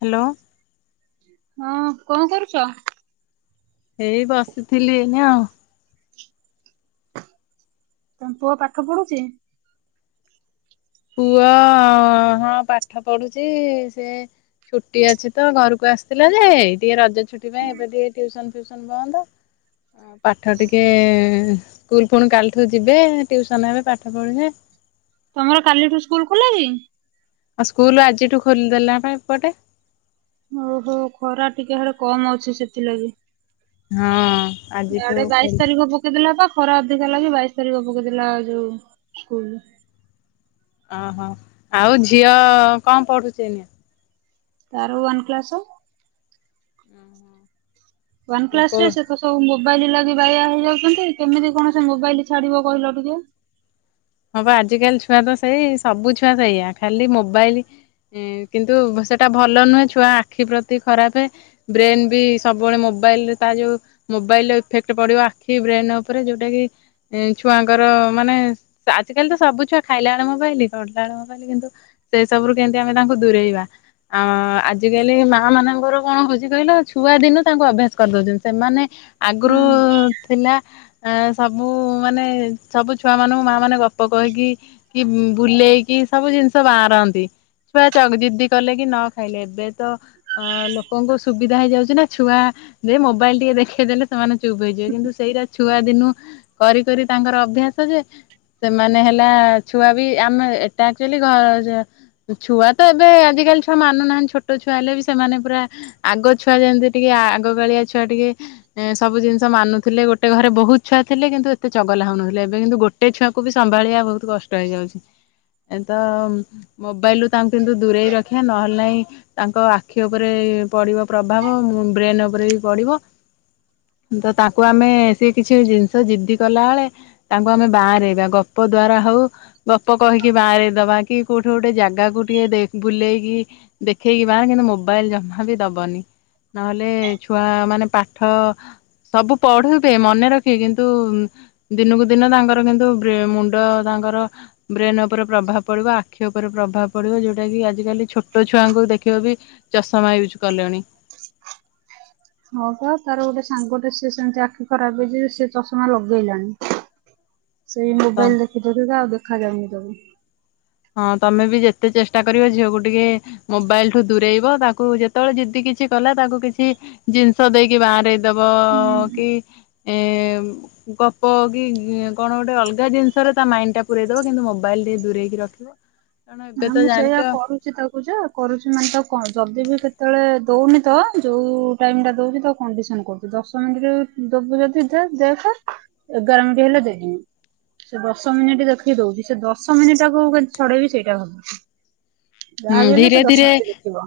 Hello. ହଁ କଣ କରୁଛ? ଏଇ ବସିଥିଲି ଏଇନେ ଆଉ। ତମ ପୁଅ ପାଠ ପଢୁଚି। ପୁଅ ହଁ ପାଠ ପଢୁଛି। ସେ ଛୁଟି ଅଛି ତ ଘରକୁ ଆସିଥିଲା ଯେ ଟିକେ ରଜ ଛୁଟି ପାଇଁ ଏବେ ଟିକେ ଟଟିୁସନ ଫିଉସନ ବନ୍ଦ। ପାଠ ଟିକେ ଏ ସ୍କୁଲ ପୁଣି କାଲିଠୁ ଯିବେ ଟ୍ୟୁସନ ହେବେ, ପାଠ ପଢିବେ। ତମର କାଲିଠୁ ସ୍କୁଲ ଖୋଲା କି? ଆଉ ସ୍କୁଲ ଆଜିଠୁ ଖୋଲିଦେଲା ପା ଏପଟେ। ଓହୋ ଖରା ଟିକେ ସିଆଡେ କମ ଅଛି, ସେଥିଲାଗି। ହଁ ଆଜିଠୁ ଇଆଡେ ଖୋଲି ବାଇଶ ତାରିଖ ପକେଇଦେଲା ବା। ଖରା ଅଧିକ ହେଲା ଯେ ବାଇଶ ତାରିଖ ପକେଇଦେଲା ଯୋଉ ସ୍କୁଲ୍। ଓହୋ ଆଉ ଝିଅ ଅ କଣ ପଢୁଛି ଏଇନେ? ତାର ୱାନ୍ କ୍ଲାସ। ୱାନ୍ କୋଉ କ୍ଲାସରେ ସେ ତ ସବୁ ମୋ ମୋବାଇଲ ଲାଗି ବାୟା ହେଇଯାଉଛନ୍ତି। କେମିତି କଣ ସେ ମୋବାଇଲ ଛାଡିବ କହିଲ ଟିକେ? ହଁ ବା ଆଜିକାଲି ଛୁଆ ତ ସେଇ ସବୁ ଛୁଆ ସେଇଆା ଖାଲି ମୋବାଇଲି କିନ୍ତୁ ସେଟା ଭଲ ନୁହେଁ ଛୁଆ ଆଖି ପ୍ରତି ଖରାପେ, ବ୍ରେନ ବି ସବୁବେଳେ ମୋବାଇଲରେ ତା ଯୋଉ ମୋବାଇଲ ଇଫେକ୍ଟ ପଡିବ ଆଖି ବ୍ରେନ ଉପରେ ଯୋଉଟାକି ଛୁଆଙ୍କର ମାନେ ଆଜ କାଲି ତ ସବୁ ଛୁଆ ଖାଇଲାବେଳ ମୋବାଇଲି, ପଢିଲାବେଳ ମୋବାଇଲି କିନ୍ତୁ ସେଇ ସବୁରୁ କେମତି ଆମେ ତାଙ୍କୁ ଦୂରେଇବା। ଆଁ ଆଜିକାଲି ମାଆମାନଙ୍କର କଣ ହଉଛି କହିଲ ଛୁଆ ଦିନୁ ତାଙ୍କୁ ଅଭ୍ୟାସ କରିଦଉଛନ୍ତି ସେମାନେ ଆଗରୁ ହୁଁ ଥିଲା ଆ ସବୁ ମାନେ ସବୁ ଛୁଆ ମାନଙ୍କୁ ମାଆମାନେ ଗପ କହିକି କି ବୁଲେଇକି ସବୁ ଜିନିଷ ବାଆଁରାନ୍ତି। ଛୁଆ ଚଗ୍ ଜିଦି କଲେ କି ନ ଖାଇଲେ ଏବେ ତ ଲୋକଙ୍କୁ ସୁବିଧା ହେଇଯାଉଛି ନା ଛୁଆ ଯେ ମୋବାଇଲ ଟିକେ ଦେଖେଇ ଦେଲେ ସେମାନେ ଚୁପ୍ ହେଇଯିବେ କିନ୍ତୁ ସେଇଟା ଛୁଆ ଦିନୁ କରି କରି ତାଙ୍କର ଅଭ୍ୟାସ ଯେ। ସେମାନେ ହେଲା ଛୁଆ ବି ଆମେ ଏଟା ଆକ୍ଚୁଆଲି ଘର୍ ଛୁଆ ତ ଏବେ ଆଜିକାଲି ଛୁଆ ମାନୁନାହାନ୍ତି। ଛୋଟ ଛୁଆ ହେଲେ ବି ସେମାନେ ପୁରା ଆଗ ଛୁଆ ଯେମିତି ଟିକେ ଆଗକାଳିଆ ଛୁଆ ଟିକେ ଏଁ ସବୁ ଜିନିଷ ମାନୁଥିଲେ, ଗୋଟେ ଘରେ ବହୁତ ଛୁଆ ଥିଲେ କିନ୍ତୁ ଏତେ ଚଗଲା ହଉନଥିଲେ ଏବେ କିନ୍ତୁ ଗୋଟେ ଛୁଆ କୁ ବି ସମ୍ଭାଳିବା ବହୁତ କଷ୍ଟ ହେଇଯାଉଛି। ତ ମୋବାଇଲରୁ ତାଙ୍କୁ କିନ୍ତୁ ଦୂରେଇ ରଖିବା ନହେଲେ ନାହିଁ ତାଙ୍କ ଆଖି ଉପରେ ପଡ଼ିବ ପ୍ରଭାବ ବ୍ରେନ ଉପରେ ବି ପଡ଼ିବ। ତ ତାଙ୍କୁ ଆମେ ସେ କିଛି ଜିନିଷ ଜିଦ୍ଦି କଲାବେଳେ ତାଙ୍କୁ ଆମେ ବାଆଁରେଇବା। ଗପ ଦ୍ଵାରା ହଉ ଗପ କହିକି ବାଁରେଇଦବା କି କୋଉଠି ଗୋଟେ ଜାଗାକୁ ଟିକେ ଦେ-ବୁଲେଇକି ଦେଖେଇକି ବାଁରେଇ କିନ୍ତୁ ମୋବାଇଲ ଜମା ବି ଦବନି ନହେଲେ ଛୁଆ ମାନେ ପାଠ ସବୁ ପଢିବେ ମନେ ରଖିବେ କିନ୍ତୁ ଦିନକୁ ଦିନ ତାଙ୍କର କିନ୍ତୁ ମୁଣ୍ଡ ତାଙ୍କର ବ୍ରେନ୍ ଉପରେ ପ୍ରଭାବ ପଡ଼ିବ ଆଖି ଉପରେ ପ୍ରଭାବ ପଡ଼ିବ, ଯୋଉଟା କି ଆଜିକାଲି ଛୋଟ ଛୁଆଙ୍କୁ ଦେଖିବ ବି ଚଷମା ୟୂଜ୍ କଲେଣି। ହଁ ପା ତାର ଗୋଟେ ସାଙ୍ଗଟେ ସିଏ ସେମତି ଆଖି ଖରାପ ହେଇଛି ଯେ ସେ ଚଷମା ଲଗେଇଲାଣି। ସେଇ ହଁ ତ ମୋବାଇଲ ଦେଖି ଦେଲେ ତ ଆଉ ଦେଖାାଯାଉନି ତାକୁ। ହଁ ତମେ ବି ଯେତେ ଚେଷ୍ଟା କରିବ ଝିଅକୁ ଟିକେ ମୋବାଇଲ ଠୁ ଦୂରେଇବ ତାକୁ ଯେତେବେଳେ ଯିଦି କିଛି କଲା ତାକୁ କିଛି ଜିନିଷ ଦେଇକି ବାହାର ଦବ ହୁଁ କି ଏ ଗପ କି କଣ ଗୋଟେ ଅଲଗା ଜିନିଷରେ ତା ମାଇଣ୍ଡ ଟା ପୁରରେଇ ଦବ କିନ୍ତୁ ମୋବାଇଲ ଟିକେ ଦୂରେଇକି ରଖ। [unintelligible] ନା ମୁଁ ସେଇୟଆ କରୁଛି ତକୁ ଯ କରୁଛି ମାନେ ତ କଣ? ଯଦି ବି କେତେବେଳେ ଦଉନି ତ ଯୋଉ ଟାଇମ ଟା ଦଉଛି ତ କଣ୍ଡିସନ କରୁଛି ଦଶ ମିନିଟ ଦବୁ ଯଦି ଦେଖ ଏଗାର ମିନିଟ୍ ହେଲେ ଦେବିନି ସେ ଦଶ ମିନିଟ ଦେଖିକି ଦଉଛି ସେ ଦଶ ମିନିଟ୍ କେମିତି ଛଡେଇବି ସେଇ। [unintelligible] ହୁଁ ସେ ଧୀରେ ଦଶ ଧୀରେ ମିନିଟ୍ ଦେଖିବ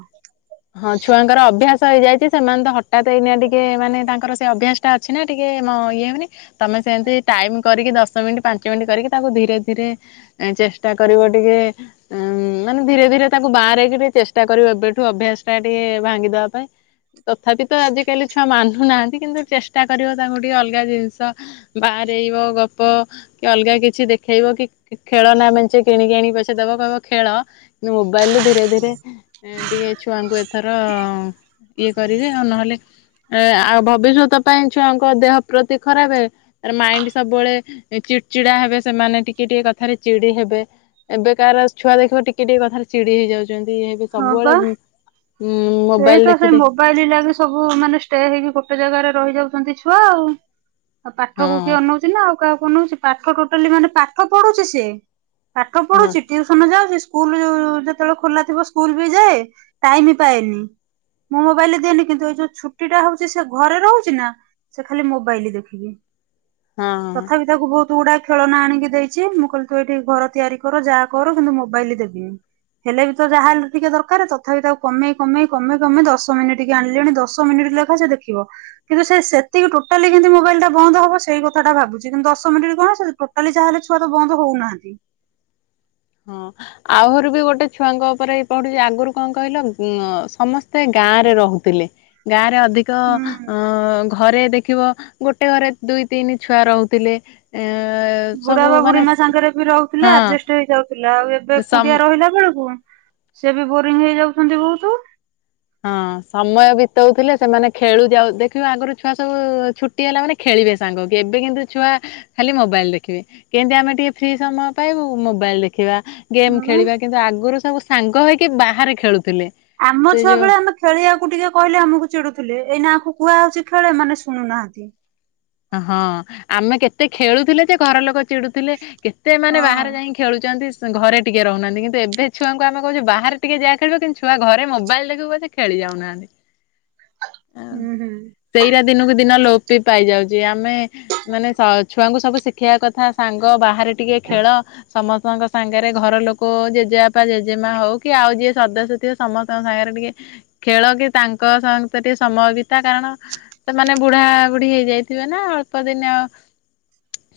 ହଁ ଛୁଆଙ୍କର ଅଭ୍ୟାସ ହେଇଯାଇଛି। ସେମାନେ ତ ହଠାତ ଏଇନି ଟିକେ ମାନେ ତାଙ୍କର ସେ ଅଭ୍ୟାସ ଟା ଅଛି ନା ଟିକେ ଇଏ ହଉନି ତମେ ସେମତି ଟାଇମ କରିକି ଦଶ ମିନିଟ ପାଞ୍ଚ ମିନିଟ କରିକି ତାଙ୍କୁ ଧୀରେ ଧୀରେ ଚେଷ୍ଟା କରିବ ଟିକେ ମାନେ ଧୀରେ ଧୀରେ ତାଙ୍କୁ ବାହାରଇକି ଟ ଚେଷ୍ଟା କରିବୁ ଏବେଠୁ ଅଭ୍ୟାସ ଟା ଟିକେ ଭାଙ୍ଗିଦବା ପାଇଁ। ତଥାପି ତ ଆଜିକାଲି ଛୁଆ ମାନୁନାହାନ୍ତି। କିନ୍ତୁ ଚେଷ୍ଟା କରିବ ତାଙ୍କୁ ଟିକେ ଅଲଗା ଜିନିଷ ବାହାରଇବ ଗପ କି ଅଲଗା କିଛି ଦେଖେଇବ କି ଖେଳ ନା ମେଞ୍ଚେ କିଣିକି ଆଣିକି ପଛେ ଦବ କହିବ ଖେଳ, କି ବଲୁ ଧୀରେ ଧୀରେ ଏ ଟିକେ ଛୁଆଙ୍କୁ ଏଥର ଇଏ କରିବେ ଆଉ ନହେଲେ ଏ ଆଉ ଭବିଷ୍ୟତ ପାଇଁ ଛୁଆଙ୍କ ଦେହ ପ୍ରତି ଖରାପ ମାଇଣ୍ଡ ସବୁବେଳେ ଚିଡ ଚିଡା ହେବେ ସେମାନେ ଟିକେ ଟିକେ କଥାରେ ଚିଡି ହେବେ ଏବେକାର ଛୁଆ ଦେଖିବ ଟିକେ ଟିକେ କଥା ଚିଡି ହେଇଯାଉ ହଁ ବା ସେଇ ମୋବାଇଲ ତ ଦେଖି ସେଇ ଦେଖି ମୋବାଇଲ ଲାଗି ସବୁ ମାନେ ଷ୍ଟେ ହେଇକି ଗୋଟେ ଜାଗାରେ ରହିଯାଉଛନ୍ତି ଛୁଆ ଆଉ। ଆଉ ପାଠକୁ କିଏ ହଁ ଅନ ନଉଛି ନା ଆଉ କାହାକୁ? ନଉଛି ପାଠ ଟୋଟାଲି ମାନେ ପାଠ ପଢୁଛି ସେ ପାଠ ହଁ ପଢୁଛି ଟିଉସନ ଯାଉଛି। ସ୍କୁଲ ଯ ଯେତେବେଳେ ଖୋଲା ଥିବ ସ୍କୁଲ ବି ଯାଏ ଟାଇମ ପାଏନି ମୁଁ ମୋବାଇଲ ଦିଏନି କିନ୍ତୁ ଏ ଯୋଉ ଛୁଟି ଟା ହଉଛି ସେ ଘରେ ରହୁଛି ନା ସେ ଖାଲି ମୋବାଇଲ ଦେଖିବି। ହଁ। ତଥାପି ତାକୁ ବହୁତ । ତୁ ଗଡା ଖେଳନା ଆଣିକି ଦେଇଛି ମୁଁ କହିଲି ତୁ ଏଠି ଘର ତିଆରି କର ଯାହା କର କିନ୍ତୁ ମୋବାଇଲ ଦେବିନି ହେଲେ ବି ତ ଯାହା। ଟିକେ ଦରକାର ତଥାପି ତାକୁ କମେଇ କମେଇ କମେଇ କମେଇ ଦଶ ମିନିଟ ଆଣିଲେଣି ଦଶ ମିନିଟ ଲେଖା ସେ ଦେଖିବ କିନ୍ତୁ ସେତିକି ଟୋଟାଲି କେମିତି ମୋବାଇଲ ଟା ବନ୍ଦ ହବ ସେଇ କଥାଟା ଭାବୁଛି କିନ୍ତୁ ଦଶ ମିନିଟ କଣ ସେ ଟୋଟାଲି ଯାହାେଲେ ଛୁଆ ତ ବନ୍ଦ ହଉନାହାନ୍ତି । ହଁ ଆହୁରି ବି ଗୋଟେ ଛୁଆଙ୍କ ଉପରେ ଏଇ ପଢୁଛି ଆଗରୁ କଣ କହିଲ ଉ ସମସ୍ତେ ଗାଁ ରେ ରହୁଥିଲେ ଗାଁ । ରେ ଅଧିକ ହୁଁ ଅ ଘରେ ଦେଖିବ । ଗୋଟେ ଘରେ ଦୁଇ ତିନି ଛୁଆ ରହୁଥିଲେ । ବୁଢା ବା ବୁଢୀ ମା ସାଙ୍ଗରେ ବି ରହୁଥିଲେ ହଁ ଆଡଯେଷ୍ଟ ହେଇଯାଉ । ଥିଲା ଆଉ ଏବେ ସମ୍ କୁଡିଆ ରହିଲା ବେଳକୁ । ସିଏ ବି ବୋରିଂ ହେଇଯାଉଛନ୍ତି ବହୁତ । ହଁ ସମୟ ବିତଉଥିଲେ ସେମାନେ ଖେଳୁ ଯାଉ ଦେଖିବ ଆଗରୁ ଛୁଆ ସବୁ ଛୁଟି ହେଲା ମାନେ ଖେଳିବେ ସାଙ୍ଗହେଇକି ଏବେ କିନ୍ତୁ ଛୁଆ ଖାଲି ମୋବାଇଲ ଦେଖିବେ କେମତି ଆମେ ଟିକେ ଫ୍ରି ସମୟ ପାଇବୁ ମୋବାଇଲ ଦେଖିବା । ଗେମ୍ ହଁ ଖେଳିବା କିନ୍ତୁ ଆଗରୁ ସବୁ । ସାଙ୍ଗ ହେଇକି ବାହାରେ ଖେଳୁ । ଆମ ଛୁଆ ବେଳେ ଆମେ । ଖେଳିବାକୁ ଟିକେ କହିଲେ ଆମକୁ ଚିଡୁଥିଲେ ଏଇନା ଆକୁ କୁହାହଉଛି ଖେଳେ ଏମାନେ ଶୁଣୁନାହାନ୍ତି । ହଁ ଆମେ କେତେ ଖେଳୁଥିଲେ ଯେ ଘର ଲୋକ । ଚିଡୁଥିଲେ କେତେ ଏମାନେ ହଁ ବାହାରେ ଯାଇି ଖେଳୁଛନ୍ତି । ଘରେ ଟିକେ ରହୁନାହାନ୍ତି। କିନ୍ତୁ ଏବେ ଛୁଆଙ୍କୁ ଆମେ କହୁଚେ ବାହାରେ ଟିକେ ଯାଆ ଖେଳିବ କିନ୍ତୁ ଛୁଆ ଘରେ ମୋବାଇଲ ଦେଖିବୁ ପଛେ ଖେଳି ଯାଉନାହାନ୍ତି। ହୁଁ ହୁଁ ସେଇ ରା ଦିନ କୁ ଦିନ ଲୋପ୍- ପି ପାଇଯାଉଛି। ଛି ଆ । ଆମେ ମାନେ ସ ଛୁଆଙ୍କୁ ସବୁ। ଶିଖିବା କଥା ସାଙ୍ଗ ବାହାରେ। ଟିକେ ଖେଳ ସମସ୍ତେ । ଛୁଆ ଙ୍କ ସାଙ୍ଗରେ ଘର ଲୋକ ଜେଜେବାପା, ଜେଜେମା ହଉ କି ଆଉ ଯିଏ ସଦସ୍ୟ ଥିବେ ସମସ୍ତ ଙ୍କ ସାଙ୍ଗରେ ଟିକେ ଖେଳ କି ତାଙ୍କ ସାଙ୍ଗ ଟିକେ ସମୟ ବି। ତା କାରଣ ସେ ମାନେ। ବୁଢା ବୁଢୀ ହେଇଯାଇ ଥିବେ ନା ଅଳ୍ପ ଦିନେ ଆଉ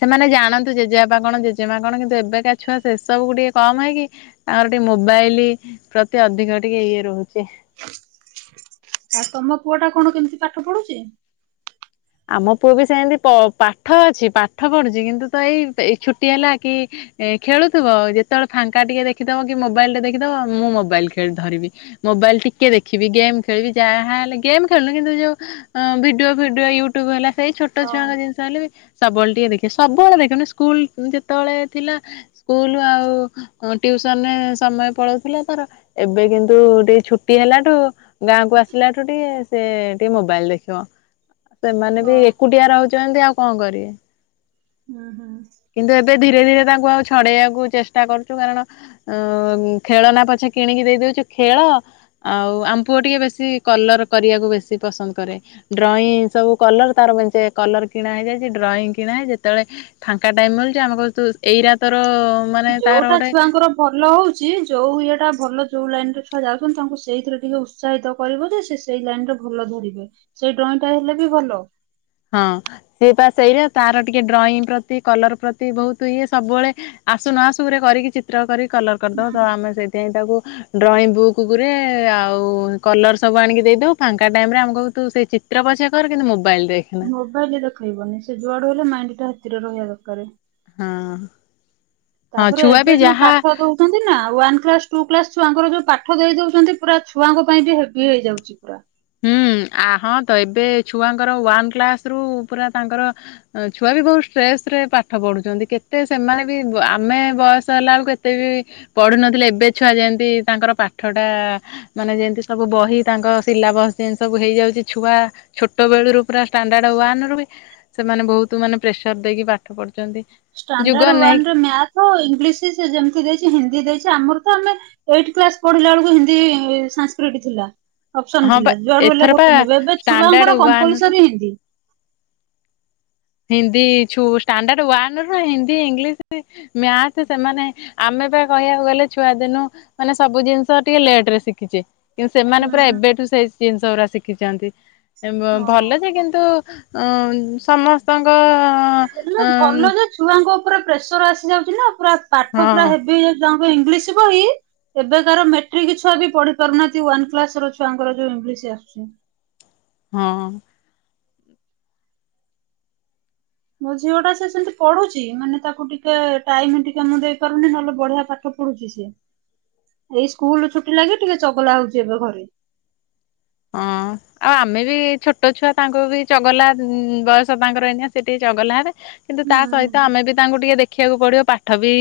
ସେମାନେ ଜାଣନ୍ତୁ ଜେଜେବାବା ଥିବେ ନା ଅଳ୍ପ ଦିନି ଆଉ ସେମାନେ ଜାଣନ୍ତୁ ଜେଜେବାପା କଣ ଜେଜେମା କଣ କିନ୍ତୁ ଏବେକା ଛୁଆ ସେସବୁ କୁ ଟିକେ କମ ହେଇକି ତାଙ୍କର ଟିକେ ମୋବାଇଲ ପ୍ରତି ଅଧିକ ଟିକେ ଇଏ ରହୁଛି। ଆ ତମ ପୁଅ ଟା କଣ କେମିତି ପାଠ ପଢ଼ୁଛି। ଆମ ପୁଅ ବି ସେମିତି ପ ପାଠ ଅଛି । ପାଠ ପଢୁଛି କିନ୍ତୁ ତ ଏଇ ଛୁଟି ହେଲା କି ଖେଳୁଥିବ ଯେତେବେଳେ ଫାଙ୍କା ଟିକେ ଦେଖିଦବ କି ମୋବାଇଲ ଟେ ଦେଖିଦବ ମୁଁ ମୋବାଇଲ ଖେଳି-ଧରିବି ମୋବାଇଲ ଟିକେ ଦେଖିବି ଗେମ୍ ଖେଳିବି ଯାହା ହେଲେ ଗେମ୍ ଖେଳୁନି କିନ୍ତୁ ଯୋଉ ଭିଡିଓ ଫିଡିଓ ୟୁ- ଟୁବ୍ ହେଲା। ସେଇ ଛୋଟ ହଁ ଛୁଆଙ୍କ ଜିନିଷ ହେଲେ ବି- ସବୁବେଳେ ଟିକେ ଦେଖିବେ ସବୁବେଳେ ଦେଖି ବେନି ସ୍କୁଲ ଯେତେବେଳେ ଥିଲା ସ୍କୁଲ ଆଉ ଟ୍ୟୁସନ ରେ ସମୟ ପଳଉଥିଲା ତାର ଏବେ କିନ୍ତୁ ଟିକେ ଛୁଟି ହେଲାଠୁ ଗାଁକୁ ଆସିଲାଠୁ ଟିକେ ସେ ଟିକେ ମୋବାଇଲ ଦେଖିବ। ସେମାନେ ବି ହଁ ଏକୁଟିଆ ରହୁଛନ୍ତି। ଆଉ- କଣ କରିବେ। ହୁଁ ହୁଁ। କିନ୍ତୁ ଏବେ ଧୀରେ ଧୀରେ ତାଙ୍କୁ ଆଉ ଛଡ଼େଇବାକୁ ଚେଷ୍ଟା କରୁଛୁ। କାରଣ ଖେଳ ନା ପଛେ କିଣିକି ଦେଇଦଉଛୁ ଖେଳ ଆଉ ଆମ୍ ପୁଅ ଟିକେ ବେଶୀ କଲର କରିବାକୁ ବେଶୀ ପସନ୍ଦ କରେ ଡ୍ରଇଂ ସବୁ। କଂଲର୍ ତାର ମେଞ୍ଚେ କଂଲର୍ କିଣା ହେଇଯାଇଛି ଡ୍ରଇଂ କିଣା ହେଇଚି ଯେତେବେଳେ ଫାଙ୍କା ଟାଇମ୍ ମିଳୁଛି ଆମେ କୁ ଏଇ ରା ଯୋଉଟା ଛୁଆଙ୍କର ଭଲ ହଉଛି ଯୋଉ ଇଏଟା ଭଲ ଯୋଉ ଲାଇନ ରେ ଛୁଆ ଯାଉଛନ୍ତି ।ତାଙ୍କୁ ସେଇଥିରେ ଟିକେ ଉତ୍ସାହିତ କରିବ ଯେ ସେ ସେଇ ଲାଇନ ରେ ଭଲ ଧରିବେ । ସେଇ ଡ୍ରଇଂ ଟା ହେଲେ ବି ଭଲ। ହଁ ସେ ବା ସେଇଆ ତାର ଟିକେ ଡ୍ରଇଂ ପ୍ରତି କଲର ପ୍ରତି ବହୁତ ଇଏ ସବୁବେଳେ ଆସୁ ନଆସୁରେ କରିକି ଚିତ୍ର କରିକି କଲର ହୁଁ କରିଦବ। ଆମେ ସେଇଥିାଇଁ ତାକୁ ଡ୍ରଇଂ ବୁକ୍ ରେ ଆଉ କଲର ସବୁ ଆଣିକି ଦେଇଦଉ ଫାଙ୍କା ଟାଇମ୍ ରେ ଆମ କ ତୁ ସେ ଚିତ୍ର ପଛ କର କିନ୍ତୁ ମୋବାଇଲ ରେ ମୋବାଇଲ ରେ ଦେଖେଇବନି ସେ ଯୁଆଡୁ ହେଲେ ମାଇ ସେଇଟା ସେଥିରେ ରହିବା ଦରକାରେ। ହଁ। ହଁ ତାପରେ ଛୁଆ ବି ଏବେ ଯୋଉ ଯାହା ପାଠ ଦଉଛନ୍ତି ନା ୱାନ୍ କ୍ଲାସ ଟୁ କ୍ଲାସ ଛୁଆଙ୍କର ଯୋଉ ପାଠ ଦେଇ ଦଉଛନ୍ତି ପୁରା ଛୁଆଙ୍କ ପାଇଁ ବି ହେବି ହେଇଯାଉଛି ପୁରା। ହୁଁ ଆ ହଁ ତ ଏବେ ଛୁଆଙ୍କର ୱାନ୍ କ୍ଲାସ୍ ରୁ ପୁରା ତାଙ୍କର ଛୁଆ ବି ବହୁତ ଷ୍ଟ୍ରେସରେ ପାଠ ପଢ଼ୁଛନ୍ତି। କେତେ ସେମାନେ ବି ଆମେ ବୟସ ହେଲା ବେଳକୁ କେତେ ବି ପଢ଼ୁନଥିଲେ। ଏବେ ଛୁଆ ଯେମତି ତାଙ୍କର ପାଠଟା ମାନେ ଯେମିତି ସବୁ ବହି ତାଙ୍କ ସିଲାବସ୍ ସେନ୍ ସବୁ ହେଇଯାଉଛି ଛୁଆ ଛୋଟ ବେଳୁରୁୁ ପୁରା ଷ୍ଟାଣ୍ଡାର୍ଡ ୱାନ ରୁ ବି ସେମାନେ ବହୁତ ମାନେ ପ୍ରେସର ଦେଇକି ପାଠ ପଢୁଛନ୍ତି। ଯୁଗ ଷ୍ଟାଣ୍ଡାର୍ଡ ୱାନ ଅନେଇକି ରେ ମିଆଥ, ଇଂଲିଶି ଯେମତି ଦେଇଛି ହିନ୍ଦୀ ଦେଇ ଛି ଆମର ତ ଆମେ ଏଇଟ୍ କ୍ଲାସ୍ ପଢିଲା ବେଳକୁ ହିନ୍ଦୀ ସାଁସକ୍ରିରିଟି ଥିଲା। ଅପସନ ହଁ ପା ଥିଲା ଯୁଆଡ଼ୁ ହେଲେ ଏଥର ପା ଗୋଟେ ନେବେ ଏବେ ଷ୍ଟାଣ୍ଡାର୍ଡ ଛୁଆଙ୍କର ୱାନ୍ ରୁ କମ୍ପଲସରୀ ହିନ୍ଦୀ। ହିନ୍ଦୀ ଛୁ ଷ୍ଟାଣ୍ଡାର୍ଡ ୱାନ ରୁ ହି ହିନ୍ଦୀ, ଇଂଲିଶି, ମ୍ୟାଥେ ସେମାନେ ଆମେ ବା କହିବାକୁ ଗଲେ ଛୁଆ ଦିନୁ ମାନେ ସବୁ ଜିନିଷ ଟିକେ ଲେଟ୍ ରେ ଶିଖିଛେ। କିନ୍ତୁ ସେମାନେ ପୁରା ହୁଁ ଏବେଠୁ ସେଇ ଜିନିଷ ଗୁରା ଶିଖିଛନ୍ତି। ହଁ। ଭଲ ଯେ କିନ୍ତୁ ଅ ସମସ୍ତେ ଭଲ ଯେ ଛୁଆଙ୍କ ଉପରେ ପ୍ରେସର ଆସିଯାଉଛି ନା ପୁରା ପାଠ ପୁରା ହଁ ହେବି ହେଇ ତାଙ୍କ ଇଂଲିଶ ବହି ଏବେ କାର ମେଟ୍ରିକ ଛୁଆ ବି ପଢି ପାରୁନାହାନ୍ତି ୱାନ କ୍ଲାସ ର ଛୁଆଙ୍କର ଯୋଉ ଇଂଲିଶ ଆସୁଛି। ହଁ। ମୋ ଝିଅ ଟା ସେ ସେମିତି ପଢୁଛି ମାନେ ତାକୁ ଟିକେ ଟାଇମ ଟିକେ ମୁଁ ଦେଇ ପାରୁନି ନହେଲେ ବଢିଆ ପାଠ ପଢୁଛି ସେ। ଏଇ ସ୍କୁଲ ଛୁଟି ଲାଗି ଟିକେ ଚଗଲା ହଉଛି ଏବେ ଘରେ। ହଁ ଆଉ ଆମେ ବି ଛୋଟ ଛୁଆ ତାଙ୍କୁ ବି ଚଗଲା ବୟସ ତାଙ୍କର ଏଇନଆ ସେଠିକି ଚଗଲା ହେବେ। କିନ୍ତୁ ତା ସହିତ ହୁଁ ଆମେ ବି ତାଙ୍କୁ ଟିକେ ଦେଖ ଦେଖିବାକୁ ପଡ଼ିବ ପାଠ ବି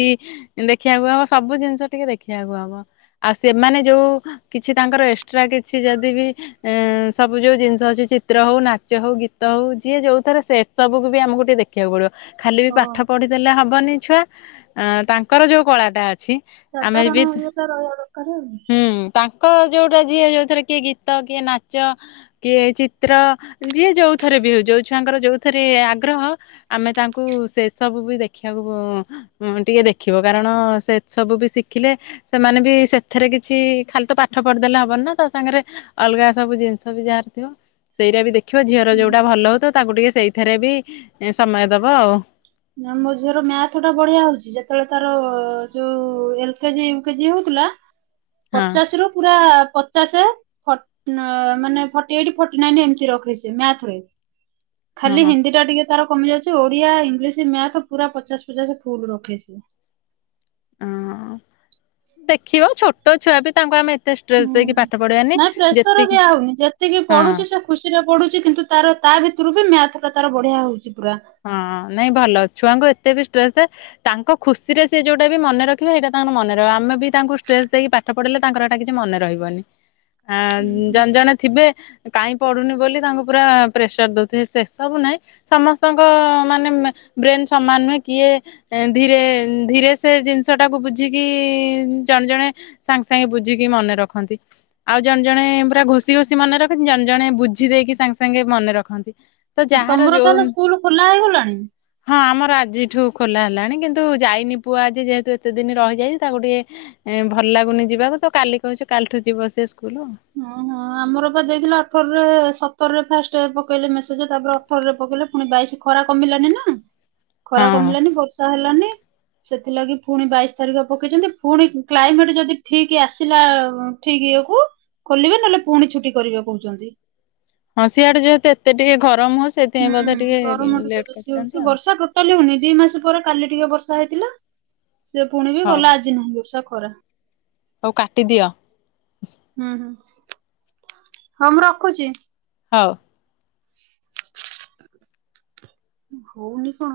ଦେଖିବାକୁ ହେବ ସବୁ ଜିନିଷ ଟିକେ ଦେଖିବାକୁ ହେବ ଆଉ ସେମାନେ ଯେଉଁ କିଛି ତାଙ୍କର ଏକ୍ସଟ୍ରା କିଛି ଯଦି ବି ଉଁ ସବୁ ଯୋଉ ଜିନିଷ ଅଛି ଚିତ୍ର ହଉ, ନାଚ ହଉ, ଗୀତ ହଉ ଯିଏ ଯୋଉ ଥରେ ସେ ଏସବୁକୁ ବି ଆମକୁ ଟେ ଦେଖିବାକୁ ପଡିବ। ଖାଲି ବି ହଁ ପାଠ ପଢିଦେଲେ ହବନି ଛୁଆ ଅ ତାଙ୍କର ଯୋଉ କଳାଟା ଅ ସାଧାରଣ ଇଏତ ରହିବା ଦରକାର ଆଉ। ହୁଁ ତାଙ୍କ ଯୋଉଟା ଯିଏ ଯୋଉଥିରେ କିଏ ଗୀତ ଗୀତ, କିଏ ନାଚ, କିଏ ଚିତ୍ର, ଯିଏ ଯୋଉଥରେ ବି ହଉ ଯୋଉ ଛୁଆଙ୍କର ଯୋଉ ରେ ଆଗ୍ରହ ଆମେ ତାଙ୍କୁ ସେ ସବୁ ବି ଦେଖିବାକୁ ଟିକେ ଦେଖିବ କାରଣ ସେ ସବୁ ବି ଶିଖିଲେ ସେମାନେ ବି ସେଥିରେ କିଛି ଖାଲି ତ ପାଠ ପଢିଦେଲେ ହବନି ନା ତା ସାଙ୍ଗରେ ଅଲଗା ସବୁ ଜିନିଷ ବି ଯାହାର ଥିବ ସେଗୁ୍ରା ବି ଦେଖ ଦେଖୀବ ଝିଅର ଯୋଟା ଭଲ ହଉ ତ ତାଙ୍କୁ ଟିକେ ସେଇଥିରେ ବି ସମୟ ଦବ ଆଉ। ନା ମୋ ଝିଅର ମ୍ୟାଥ ଟା ବଢିଆ ହଉଛି ଯେତେବେଳେ ତାର ଯୋଉ ଏଲ କେଜି ଉଈ କେଜି ହଉଥିଲା ହଁ ପଚାଶ ରୁ ପୁରା ପଚାଶ ମାନେ ଏଇ ଫଟି ଏଇଟି ଫଟି ନାଇ ଏମତି ରଖେ ମ୍ୟାଥରେ ଖାଲି ହଁ ହିନ୍ଦୀ ଟା ଟିକେ ତାର କମି ଯାଉଛି ଓଡିଆ ଇଂଲିଶ ମ୍ୟାଥ ପୁରା ପଚାଶ ରୁ ପଚାଶ ଫୁଲ ରଖେ ସେ ହଁ ଦେଖିବ ଛୋଟ ଛୁଆ ବି ତାଙ୍କୁ ଆମେ ଏତେ ଷ୍ଟ୍ରେସ୍ ଦେଇକି ହୁଁ ପାଠ ପଢେଇବାନି ନାଇଁ ପ୍ରେସର ଯେତିକି ଦିଆ ହଉନି ଯେତିକି ହଁ ପଢୁଛି ସେ ଖୁସିରେ ପଢୁଛି କିନ୍ତୁ ତାର ତା ଭିତରେ ରୁ ମ୍ୟାଥ୍ ଟା ତାର ବଢିଆ ହଉଛି। ପୁରା। ହଁ ନାଇଁ ଭଲ ଛୁଆଙ୍କ ଏ ବି ଷ୍ଟ୍ରେସ ତାଙ୍କ ଖୁସିରେ ସେ ଯୋଉଟା ବି ମନେ ରଖିବେ ସେଇଟା ତାଙ୍କର ମନେ ରହିବ ଆମେ ବି ତାଙ୍କୁ ଷ୍ଟ୍ରେସ ଦେଇକି ପାଠ ପଢ଼ିଲେ ତାଙ୍କର ଏଇଟା କିଛି ମନେ ରହିବନି। ହଁ ଜଣେ ଜଣେ ଥିବେ କାଇ ପଢ଼ୁନି ବୋଲି ତାଙ୍କୁ ପୁରା ପ୍ରେସର ଦଉଥିବେ ସେ ସବୁ ନାହିଁ ସମସ୍ତେ ଙ୍କ ମାନେ ବ୍ରେନ ସମାନ ନୁହେଁ କିଏ ଧୀରେ ଧୀରେ ସେ ଜିନିଷ ଟାକୁ ବୁଝିକି ଜଣେ ଜଣେ ସାଙ୍ଗେ ସାଙ୍ଗେ ବୁଝିକି ମନେ ରଖନ୍ତି ଆଉ ଜଣେ ଜଣେ ପୁରା ଘୋଷି ଘୋଷି ମନେ ରଖନ୍ତି ଜଣେ ଜଣେ ବୁଝି ଦେଇକି ସାଙ୍ଗେ ସାଙ୍ଗେ ମନେ ରଖନ୍ତି। ତ ଯାହାର ତମର ଯୋଉ ତାହେଲେ ସ୍କୁଲ ଖୋଲା ହେଇଗଲାଣି ହଁ ଆମର ଆଜିଠୁ ଖୋଲା ହେଲାଣି କିନ୍ତୁ ଯାଇନି ପୁଅ ଆଜି ଯେହେତୁ ଏତେ ଦିନ ରହିଯାଇଛି ତାକୁ ଟିକେ ଭଲ ଲାଗୁନି ଯିବାକୁ ତ କାଲି କହୁଛ କାଲିଠୁ ଯିବ ସେ ସ୍କୁଲ ଆଉ। ଓ ହଁ ଆମର ପା ଦେଇଥିଲେ ଅଠରରେ ସତରରେ ଫାଷ୍ଟ ପକେଇଲେ ମେସେଜ ତାପରେ ଅଠରରେ ପକେଇଲେ ପୁଣି ବାଇଶ ଖରା କମିଲାନି ନା। ହଁ ଖରା କମିଲାନି ବର୍ଷା ହେଲାନି। ସେଥିଲାଗି ପୁଣି ବାଇଶି ତାରିଖ ପକେଇଛନ୍ତି ପୁଣି କ୍ଲାଇମେଟ ଯଦି ଠିକ ଆସିଲା ଠିକ ଇଏ କୁ ଖୋଲିବେ ନହେଲେ ପୁଣି ଛୁଟି କରିବା କହୁଛନ୍ତି। ହଁ ସିଆଡେ ଯେହେତୁ ଏତେ ଟିକେ ଘ ହୁଁ ଗରମ ଟିକେ ବେଶି କରିଛନ୍ତି ହଉଛି ଆଉ ବର୍ଷା ଟୋଟାଲି ହଉନି। ଦି ମାସ ପରେ କାଲି ଟିକେ ବର୍ଷା ହେଇଥିଲା। ସେ ପୁଣି ବିି ହଉ ଗଲା ଆଜି ନାହିଁ ବର୍ଷା। ଖରା। ହଉ କାଟିଦିଅ। ହୁଁ ହୁଁ। ହଁ ମୁଁ ରଖୁଛି। ହଉ। [inaudible] ହଉନି କଣ?